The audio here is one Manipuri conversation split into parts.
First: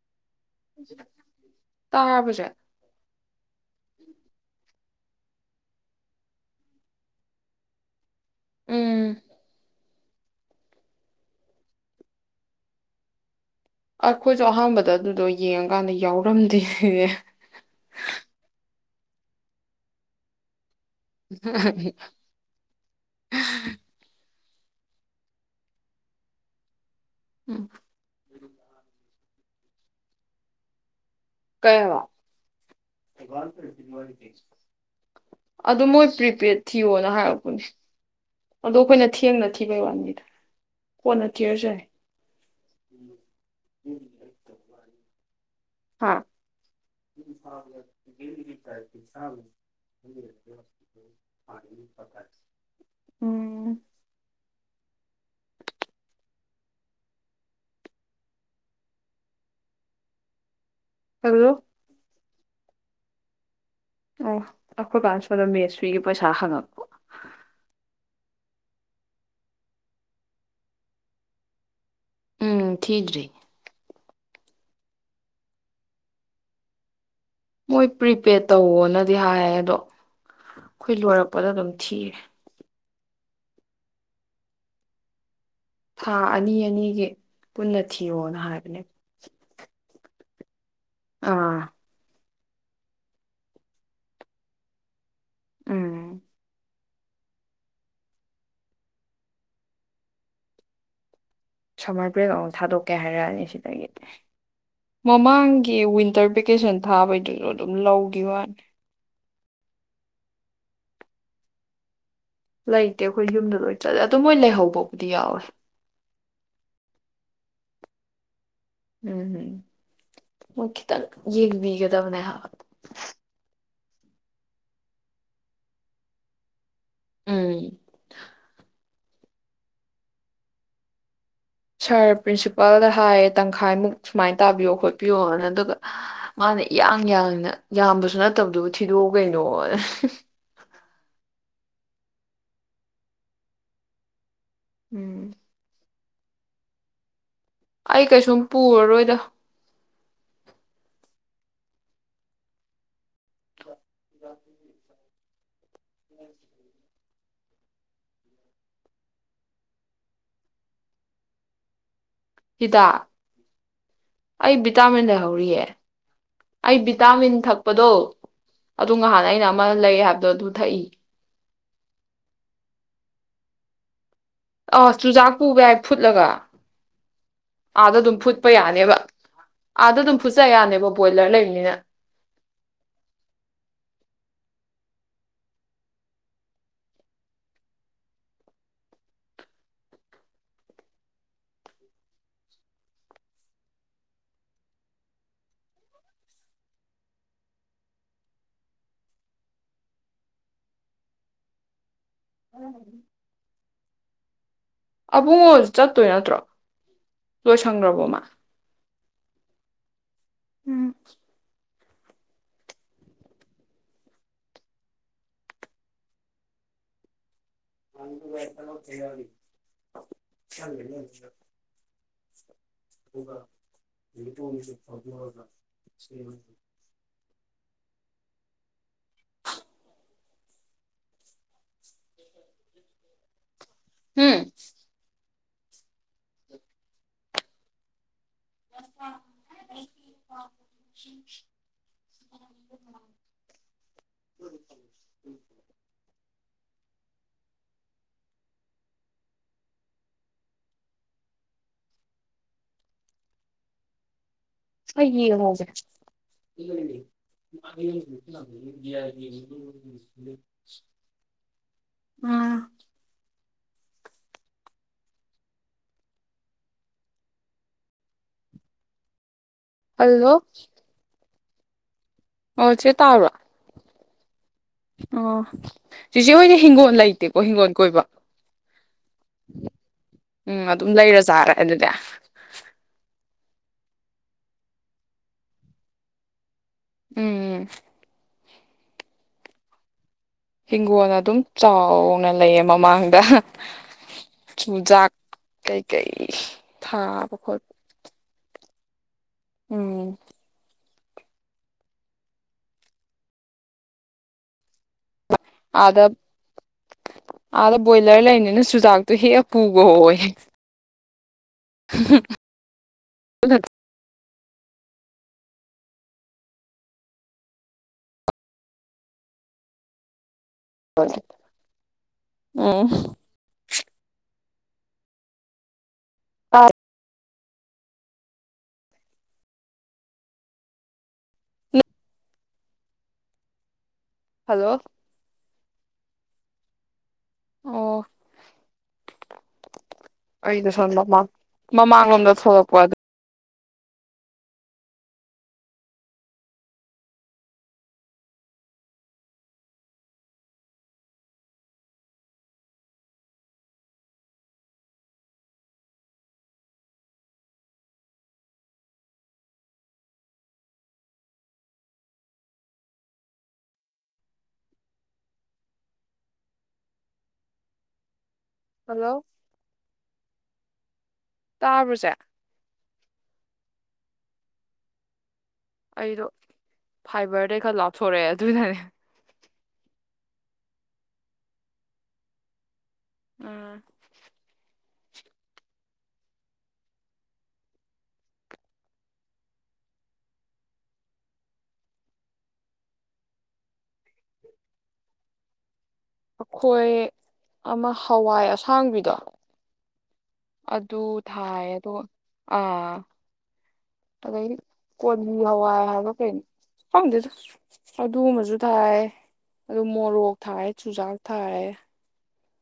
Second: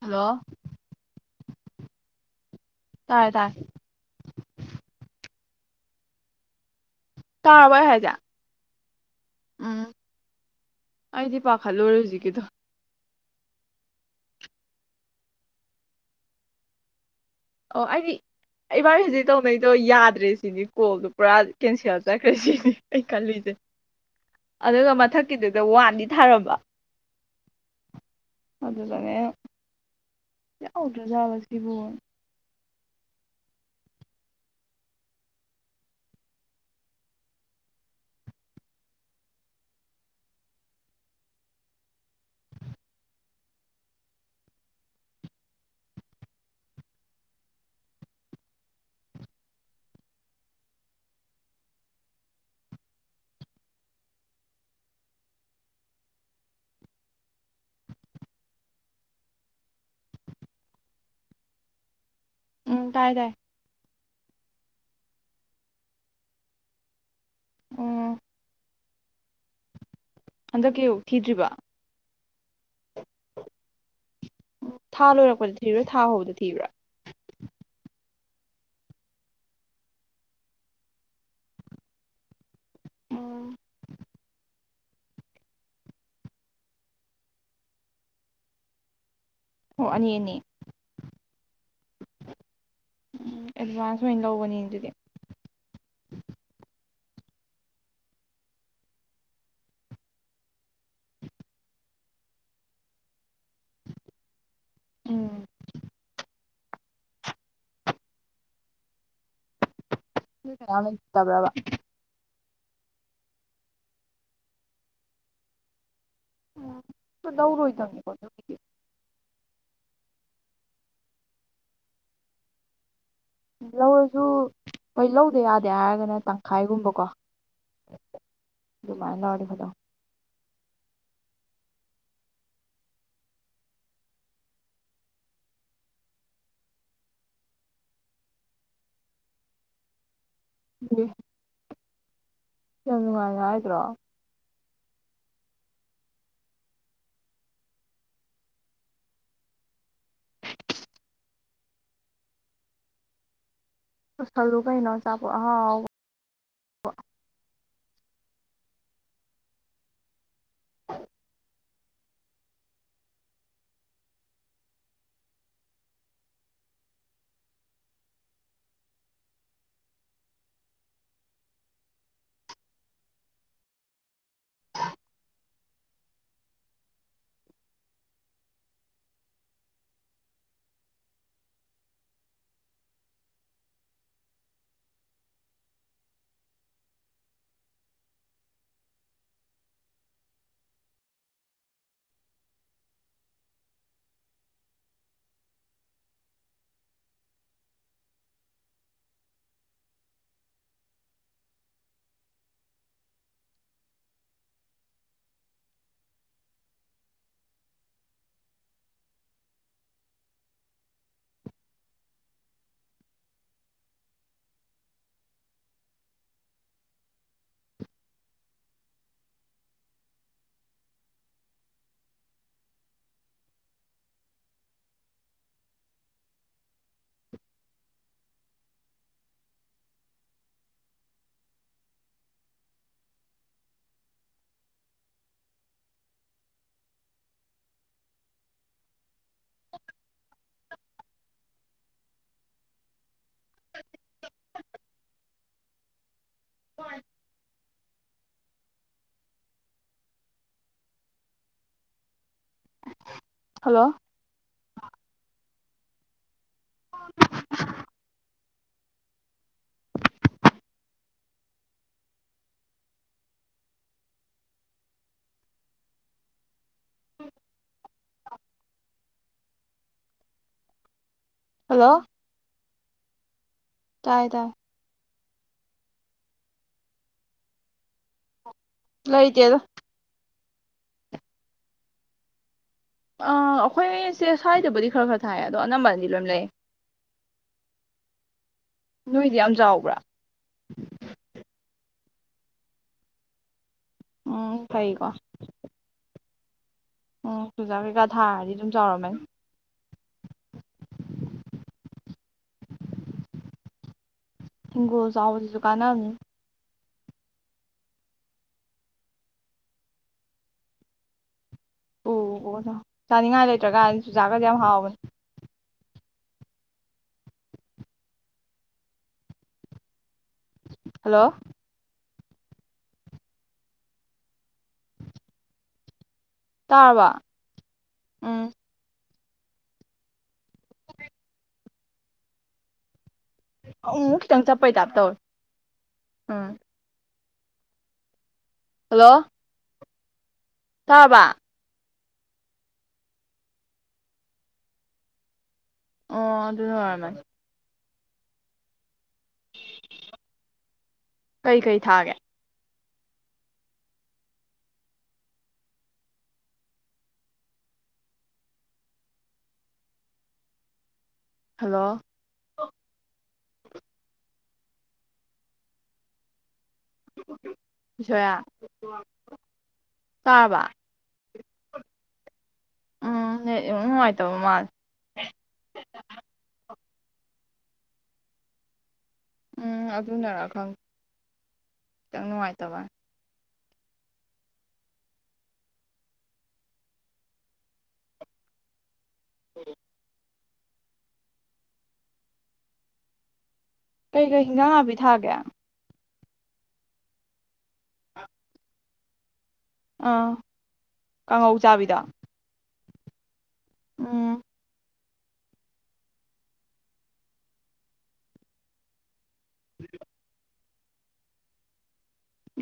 ꯍꯜꯂꯣ ꯇꯥꯕ꯭ꯔꯣ ꯆꯦ ꯇꯥꯏ ꯇꯥꯏ ꯇꯥꯔꯕꯣ ꯑꯩ ꯍꯥꯏꯖꯦ ꯎꯝ ꯑꯩꯗꯤ ꯄꯥꯈꯠꯂꯨꯔꯦ ꯍꯧꯖꯤꯛꯀꯤꯗꯣ ꯑꯩꯈꯣꯏꯁꯨ ꯑꯍꯥꯟꯕꯗ ꯑꯗꯨꯗꯣ ꯌꯦꯡꯉꯀꯥꯟꯗ ꯌꯥꯎꯔꯝꯗꯦꯌꯦ ꯑꯣ ꯑꯩꯗꯤ ꯏꯕꯥꯅꯤ ꯍꯧꯖꯤꯛ ꯇꯧꯅꯩꯗꯣ ꯌꯥꯗ꯭ꯔꯦ ꯁꯤꯅꯤ ꯀꯣꯜꯗꯣ ꯄꯨꯔꯥ ꯀꯦꯟꯁꯦꯜ ꯆꯠꯈ꯭ꯔꯦ ꯁꯤꯅꯤ ꯑꯩ ꯈꯜꯂꯤꯁꯦ ꯑꯗꯨꯒ ꯃꯊꯛꯀꯤꯗꯨꯗ ꯋꯥꯟꯗꯤ ꯊꯥꯔꯝꯕ ꯎꯝ ꯑꯗꯨꯗꯅꯦ ꯑꯩꯅ ꯑꯧ ꯔꯖꯥꯁꯤꯕꯨ [unintelligible] ꯀꯩꯕ ꯑꯗꯨ ꯃꯣꯏ ꯄ꯭ꯔꯤꯄꯦꯗ ꯊꯤꯌꯣꯅ ꯍꯥꯏꯔꯛꯄꯅꯦ ꯑꯗꯣ ꯑꯩꯈꯣꯏꯅ ꯊꯦꯡꯅ ꯊꯤꯕꯩ ꯋꯥꯅꯤꯗ ꯀꯣꯟꯅ ꯊꯤꯔꯁꯨ ꯌꯥꯏ ꯍꯥ [unintelligible] ꯎꯝ ꯍꯜꯂꯣ ꯎꯝ ꯇꯥꯏ ꯇꯥꯏ ꯑꯈꯣꯏ ꯕꯥꯅ ꯁꯣꯝꯗ ꯃꯦꯁꯐꯔꯤꯒꯤ ꯄꯩꯁꯥ ꯍꯪꯉꯛꯄ ꯎꯝ ꯍꯟꯗꯛꯀꯤ ꯊꯤꯗ꯭ꯔꯤꯕꯣ ꯎꯝ ꯊꯤꯗ꯭ꯔꯤ ꯊꯥ ꯂꯣꯏꯔꯛꯄꯗ ꯊꯤꯕ꯭ꯔꯥ ꯊꯥ ꯍꯧꯕꯗ ꯊꯤꯕ꯭ꯔꯥ ꯃꯣꯏ ꯄ꯭ꯔꯤꯄꯦꯗ ꯇꯧꯋꯣꯅꯗꯤ ꯍꯥꯏꯌꯦ ꯑꯗꯣ ꯑꯩꯈꯣꯏ ꯂꯣꯏꯔꯛꯄꯗ ꯑꯗꯨꯝ ꯊꯤꯔꯦ ꯎꯝ ꯊꯥ ꯑꯅꯤ ꯑꯅꯤꯒꯤ ꯄꯨꯟꯅ ꯊꯤꯌꯣꯅ ꯍꯥꯏꯕꯅꯦꯕ ꯑꯣ ꯑꯅꯤ ꯑꯅꯤ ꯑꯥ ꯎꯝ ꯑꯦꯗꯚꯥꯟꯁ ꯑꯣꯏꯅ ꯂꯧꯕꯅꯤꯅꯦ ꯑꯗꯨꯗꯤ ꯎꯝ ꯁꯝꯃꯔ ꯕꯔꯦꯛ ꯑꯃꯨꯛ ꯊꯥꯗꯣꯛꯀꯦ ꯍꯥꯏꯔꯛꯑꯅꯤ ꯁꯤ ꯎꯝ ꯃꯃꯥꯡꯒꯤ ꯋꯤꯟꯇꯔ ꯕꯦꯀꯦꯁꯟ ꯊꯥꯕꯩꯗꯨꯁꯨ ꯑꯗꯨꯝ ꯂꯧꯒꯤꯕ ꯋꯥꯅꯤ ꯅꯣꯏ ꯀꯅꯥꯝ ꯂꯩꯇꯕ꯭ꯔꯥꯕꯥ ꯂꯩꯇꯦ ꯑꯩꯈꯣꯏ ꯌꯨꯝꯗ ꯂꯣꯏ ꯆꯠꯂꯦ ꯑꯗꯨ ꯃꯣꯏ ꯂꯩꯍꯧꯕꯕꯨꯗꯤ ꯌꯥꯎꯋꯦ ꯎꯝ ꯂꯧꯔꯣꯏꯗꯝꯅꯤꯀꯣ ꯑꯗꯨꯒꯤꯗꯤ ꯎꯝꯍꯝ ꯃꯣꯏ ꯈꯤꯇꯪ ꯌꯦꯡꯕꯤꯒꯗꯕꯅꯦ ꯍꯥꯏꯕ ꯂꯧꯔꯁꯨ ꯍꯣꯏ ꯂꯧꯗ ꯌꯥꯗꯦ ꯍꯥꯏꯔꯒꯅ ꯇꯪꯈꯥꯏꯒꯨꯝꯕ ꯎꯝ ꯑꯗꯨꯃꯥꯏꯅ ꯂꯧꯔꯗꯤ ꯐꯗꯧꯅꯦ ꯁꯥꯔ ꯄ꯭ꯔꯤꯟꯁꯤꯄꯥꯜꯗ ꯍꯥꯏꯌꯦ ꯇꯪꯈꯥꯏꯃꯨꯛ ꯁꯨꯃꯥꯏꯅ ꯇꯥꯕꯤꯌꯣ ꯈꯣꯠꯄꯤꯌꯣꯅ ꯑꯗꯨꯒ ꯃꯥꯅ ꯏꯌꯥꯡ ꯌꯥꯡꯅ ꯌꯥꯝꯕꯁꯨ ꯅꯠꯇꯕꯗꯨꯕꯨ ꯊꯤꯗꯣꯛꯑꯣ ꯀꯩꯅꯣꯅ ꯍꯨ ꯍꯨ ꯎꯝ ꯌꯥꯝ ꯅꯨꯡꯉꯥꯏꯅ ꯍꯥꯏꯗ꯭ꯔꯣ ꯎꯝ ꯑꯩ ꯀꯩꯁꯨꯝ ꯄꯨꯔꯔꯣꯏꯗ ꯄꯨꯁꯜꯂꯨ ꯀꯩꯅꯣ ꯑꯆꯥ ꯑꯣ ꯑꯉꯥꯎꯕ ꯎꯝ ꯍꯤꯗꯥꯛ ꯑꯩ ꯚꯤꯇꯥꯃꯤꯟ ꯂꯩꯍꯧꯔꯤꯌꯦ ꯑꯩ ꯚꯤꯇꯥꯃꯤꯟ ꯊꯛꯄꯗꯣ ꯑꯗꯨ ꯉꯍꯥꯟ ꯑꯩꯅ ꯑꯃ ꯂꯩ ꯍꯥꯏꯕꯗꯣ ꯑꯗꯨ ꯊꯛꯏ ꯑ ꯆꯨꯖꯥꯛ ꯄꯨꯕ ꯌꯥꯏ ꯐꯨꯠꯂꯒ ꯑꯥꯗ ꯑꯗꯨꯝ ꯐꯨꯠꯄ ꯌꯥꯅꯦꯕ ꯑꯥꯗ ꯑꯗꯨꯝ ꯐꯨꯠꯆ ꯌꯥꯅꯦꯕ ꯕꯣꯏꯂꯔ ꯂꯩꯕꯅꯤꯅ ꯎꯝ ꯑꯕꯨꯡꯉꯣꯁꯨ ꯆꯠꯇꯣꯏ ꯅꯠꯇ꯭ꯔꯣ ꯂꯣꯏꯁꯪꯈ꯭ꯔꯕꯣ ꯃꯥ ꯎꯝ [unintelligible] ꯍꯨꯝ [unintelligible] [unintelligible] [unintelligible] ꯍꯜꯂꯣ [unintelligible] ꯎꯝ ꯍꯜꯂꯣ ꯍꯜꯂꯣ ꯑꯣ ꯆꯦ ꯇꯥꯕꯔꯣ ꯇꯥꯏ ꯇꯥꯏ ꯑꯣ ꯆꯤꯆꯦ ꯍꯣꯏꯗꯤ ꯍꯤꯡꯒꯣꯜ ꯂꯩꯇꯦꯀꯣ ꯍꯤꯡꯒꯣꯜ ꯀꯣꯏꯕ ꯂꯩꯇꯦꯗ ꯎꯝ ꯑꯗꯨꯝ ꯂꯩꯔ ꯆꯥꯔꯦ ꯑꯗꯨꯗꯤ ꯑ ꯑꯩꯈꯣꯏꯁꯦ ꯁꯥꯏꯖꯗꯕꯨꯗꯤ ꯈꯔ ꯈꯔ ꯊꯥꯏ ꯑꯗꯣ ꯑꯅꯝꯕꯅꯗꯤ ꯂꯣꯢꯝ ꯂꯩ ꯎꯝ ꯎꯝ ꯅꯣꯏꯗꯤ ꯌꯥꯝ ꯆꯥꯎꯕ꯭ꯔꯥ ꯍꯤꯡꯒꯣꯜ ꯑꯗꯨꯝ ꯆꯥꯎ ꯅ ꯂꯩꯌꯦ ꯃꯃꯥꯡꯗ ꯎꯝ ꯐꯩꯀꯣ ꯆꯨꯖꯥꯛ ꯀꯩ ꯀꯩ ꯎꯝ ꯆꯨꯖꯥꯛ ꯀꯩꯀꯥ ꯊꯥꯔꯗꯤ ꯑꯗꯨꯝ ꯖꯧꯔꯝꯃꯅꯤ ꯎꯝ ꯍꯒꯣꯜ ꯆꯥꯎꯕꯁꯤꯁꯨ ꯑꯥꯗ ꯀꯥꯟꯅꯕꯅꯤ ꯑꯥꯗ ꯕꯣꯏꯂꯔ ꯂꯩꯅꯤꯅ ꯆꯨꯖꯥꯛꯇꯣ ꯍꯦꯛ ꯄꯨꯒꯣꯌꯦ ꯑꯣ ꯑꯣ ꯆꯥꯅꯤꯡꯉꯥꯏ ꯂꯩꯇ꯭ꯔ ꯀꯥꯟ ꯆꯨ ꯖꯨꯖꯥꯛ ꯀꯖꯦ ꯌꯥꯝ ꯍꯥꯎꯕꯅꯦ ꯍꯜꯂꯣ ꯎꯝ ꯇꯥꯔꯕ꯭ꯔ ꯎꯝ ꯑꯃꯨꯛ ꯑꯃꯨꯛ ꯇꯪ ꯆꯠꯄꯩ ꯍꯜꯂꯣ ꯇꯥꯞ ꯇꯧꯋꯦ ꯎꯝ ꯑꯣ ꯂꯣ ꯑꯩꯗꯣ ꯁꯣꯝꯗ ꯃꯥꯝ ꯃꯃꯥꯝ ꯌꯣꯟꯕ ꯊꯣꯛꯂꯛꯄ ꯑꯗꯨ ꯑꯣ ꯑꯗꯨꯅ ꯑꯣꯏꯔꯝꯃꯅꯤ ꯀꯩ ꯀꯩ ꯊꯥꯒꯦ ꯍꯜꯂꯣ ꯖꯌꯥ ꯍꯜꯂꯣ ꯇꯥꯔꯕ ꯇꯥꯕ꯭ꯔꯁꯦ ꯎꯝ ꯅꯦꯠ ꯏꯅꯨꯡ ꯅꯨꯡꯉꯥꯏ ꯇꯕ ꯃꯥꯜꯂꯦ ꯑꯩꯗꯣ ꯐꯥꯏꯕꯔꯗꯩ ꯈꯔ ꯂꯥꯞꯊꯣꯔꯛꯑꯦ ꯑꯗꯨꯅꯅꯦ ꯎꯝ ꯑꯗꯨꯅꯔ ꯈꯪ ꯈꯤꯇꯪ ꯅꯨꯡꯉꯥꯏꯇꯕꯥ ꯑꯥ [inaudible] ꯀꯩꯀꯩ ꯍꯤꯟꯖꯥꯡ ꯅꯥꯄꯤ ꯊꯥꯔꯒꯦ ꯑꯈꯣꯏ ꯑꯃ ꯍꯋꯥꯏ ꯑꯁꯥꯡꯕꯤ ꯗ ꯑꯥ ꯑꯗꯨ ꯀꯥꯡꯉꯧ ꯊꯥꯏ ꯑꯗꯣ ꯆꯥꯕꯤꯗꯣ ꯑ ꯎꯝ ꯀꯣꯂꯤ ꯍꯋꯥꯏ ꯍꯥꯏꯕ ꯀꯩꯩꯅꯣ ꯈꯪꯗꯦꯗ ꯑꯗꯨꯝꯕꯁꯨ ꯊꯥꯏ ꯑꯗꯨ ꯃꯣꯔꯣꯛ ꯊꯥꯏ ꯆꯨꯖꯥꯛ ꯊꯥꯏ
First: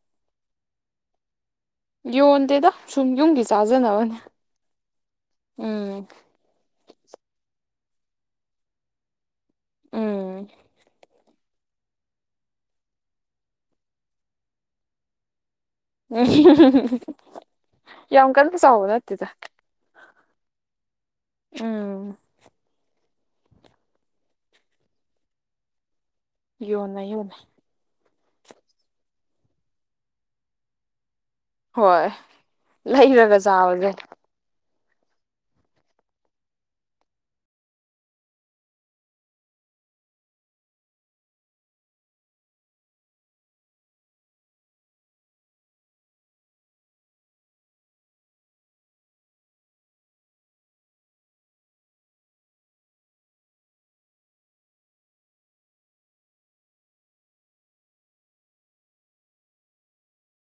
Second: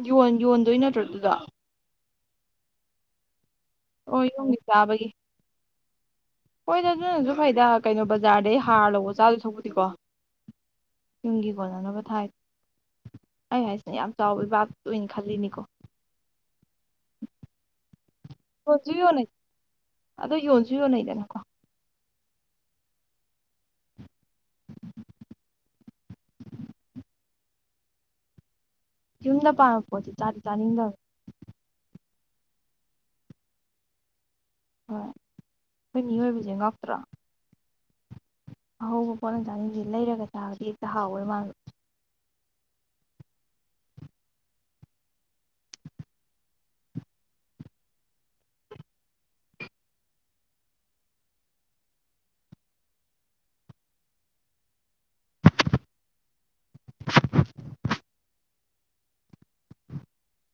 ꯌꯣꯟ ꯌꯣꯟꯗꯣꯏ ꯅꯠꯇ꯭ꯔꯣꯗꯨꯗꯣ ꯌꯣꯟꯗꯦꯗ ꯁꯨꯝ ꯌꯨꯝꯒꯤ ꯆꯥꯖꯅꯕꯅꯦ ꯑꯣꯏ ꯌꯨꯝꯒꯤ ꯆꯥꯕꯒꯤ ꯎꯝ ꯍꯣꯏꯗ ꯑꯗꯨꯅꯁꯨ ꯐꯩꯗ ꯀꯩꯅꯣ ꯕꯖꯥꯔꯗꯩ ꯍꯥꯔ ꯂꯧꯕ ꯆꯥ ꯇꯧꯕꯗꯤꯀꯣ ꯎꯝ ꯌꯨꯝꯒꯤ ꯀꯣꯟꯅꯅꯕ ꯊꯥꯏ ꯑꯩ ꯍꯥꯏꯁꯤꯅ ꯌꯥꯝ ꯆꯥꯎꯕ ꯚꯥꯕ ꯑꯣꯏꯅ ꯈꯜꯂꯤꯅꯤꯀꯣ ꯍ ꯍ ꯍ ꯍ ꯌꯥꯝ ꯀꯟꯅ ꯆꯥꯎꯕ ꯌꯣꯟꯁꯨ ꯌꯣꯟꯅꯩ ꯅꯠꯇꯦꯗ ꯑꯗꯣ ꯌꯣꯟꯁꯨ ꯌꯣꯟꯅꯩꯗꯅꯀꯣ ꯎ-ꯎ ꯌꯣꯟꯅꯩ ꯌꯣꯟꯅꯩ ꯌꯨꯝꯗ ꯄꯥꯕꯄꯣꯠꯇꯤ ꯆꯥꯗꯤ ꯆꯥꯅꯤꯡꯗꯝꯅꯦ ꯍꯣꯏ ꯂꯩꯔꯒ ꯆꯥꯕꯖꯦ ꯍꯣꯏ ꯑꯩꯈꯣꯏ ꯃꯤꯑꯣꯏꯕꯁꯦ ꯉꯥꯛꯇ꯭ꯔꯣ ꯑꯍꯧꯕ ꯄꯣꯠꯂꯝ ꯆꯥꯅꯤꯡꯗꯦ ꯂꯩꯔꯒ ꯇꯥꯔꯗꯤ ꯍꯦꯛꯇ ꯍꯥꯎꯋꯦ ꯃꯥꯟꯕ [inaudible]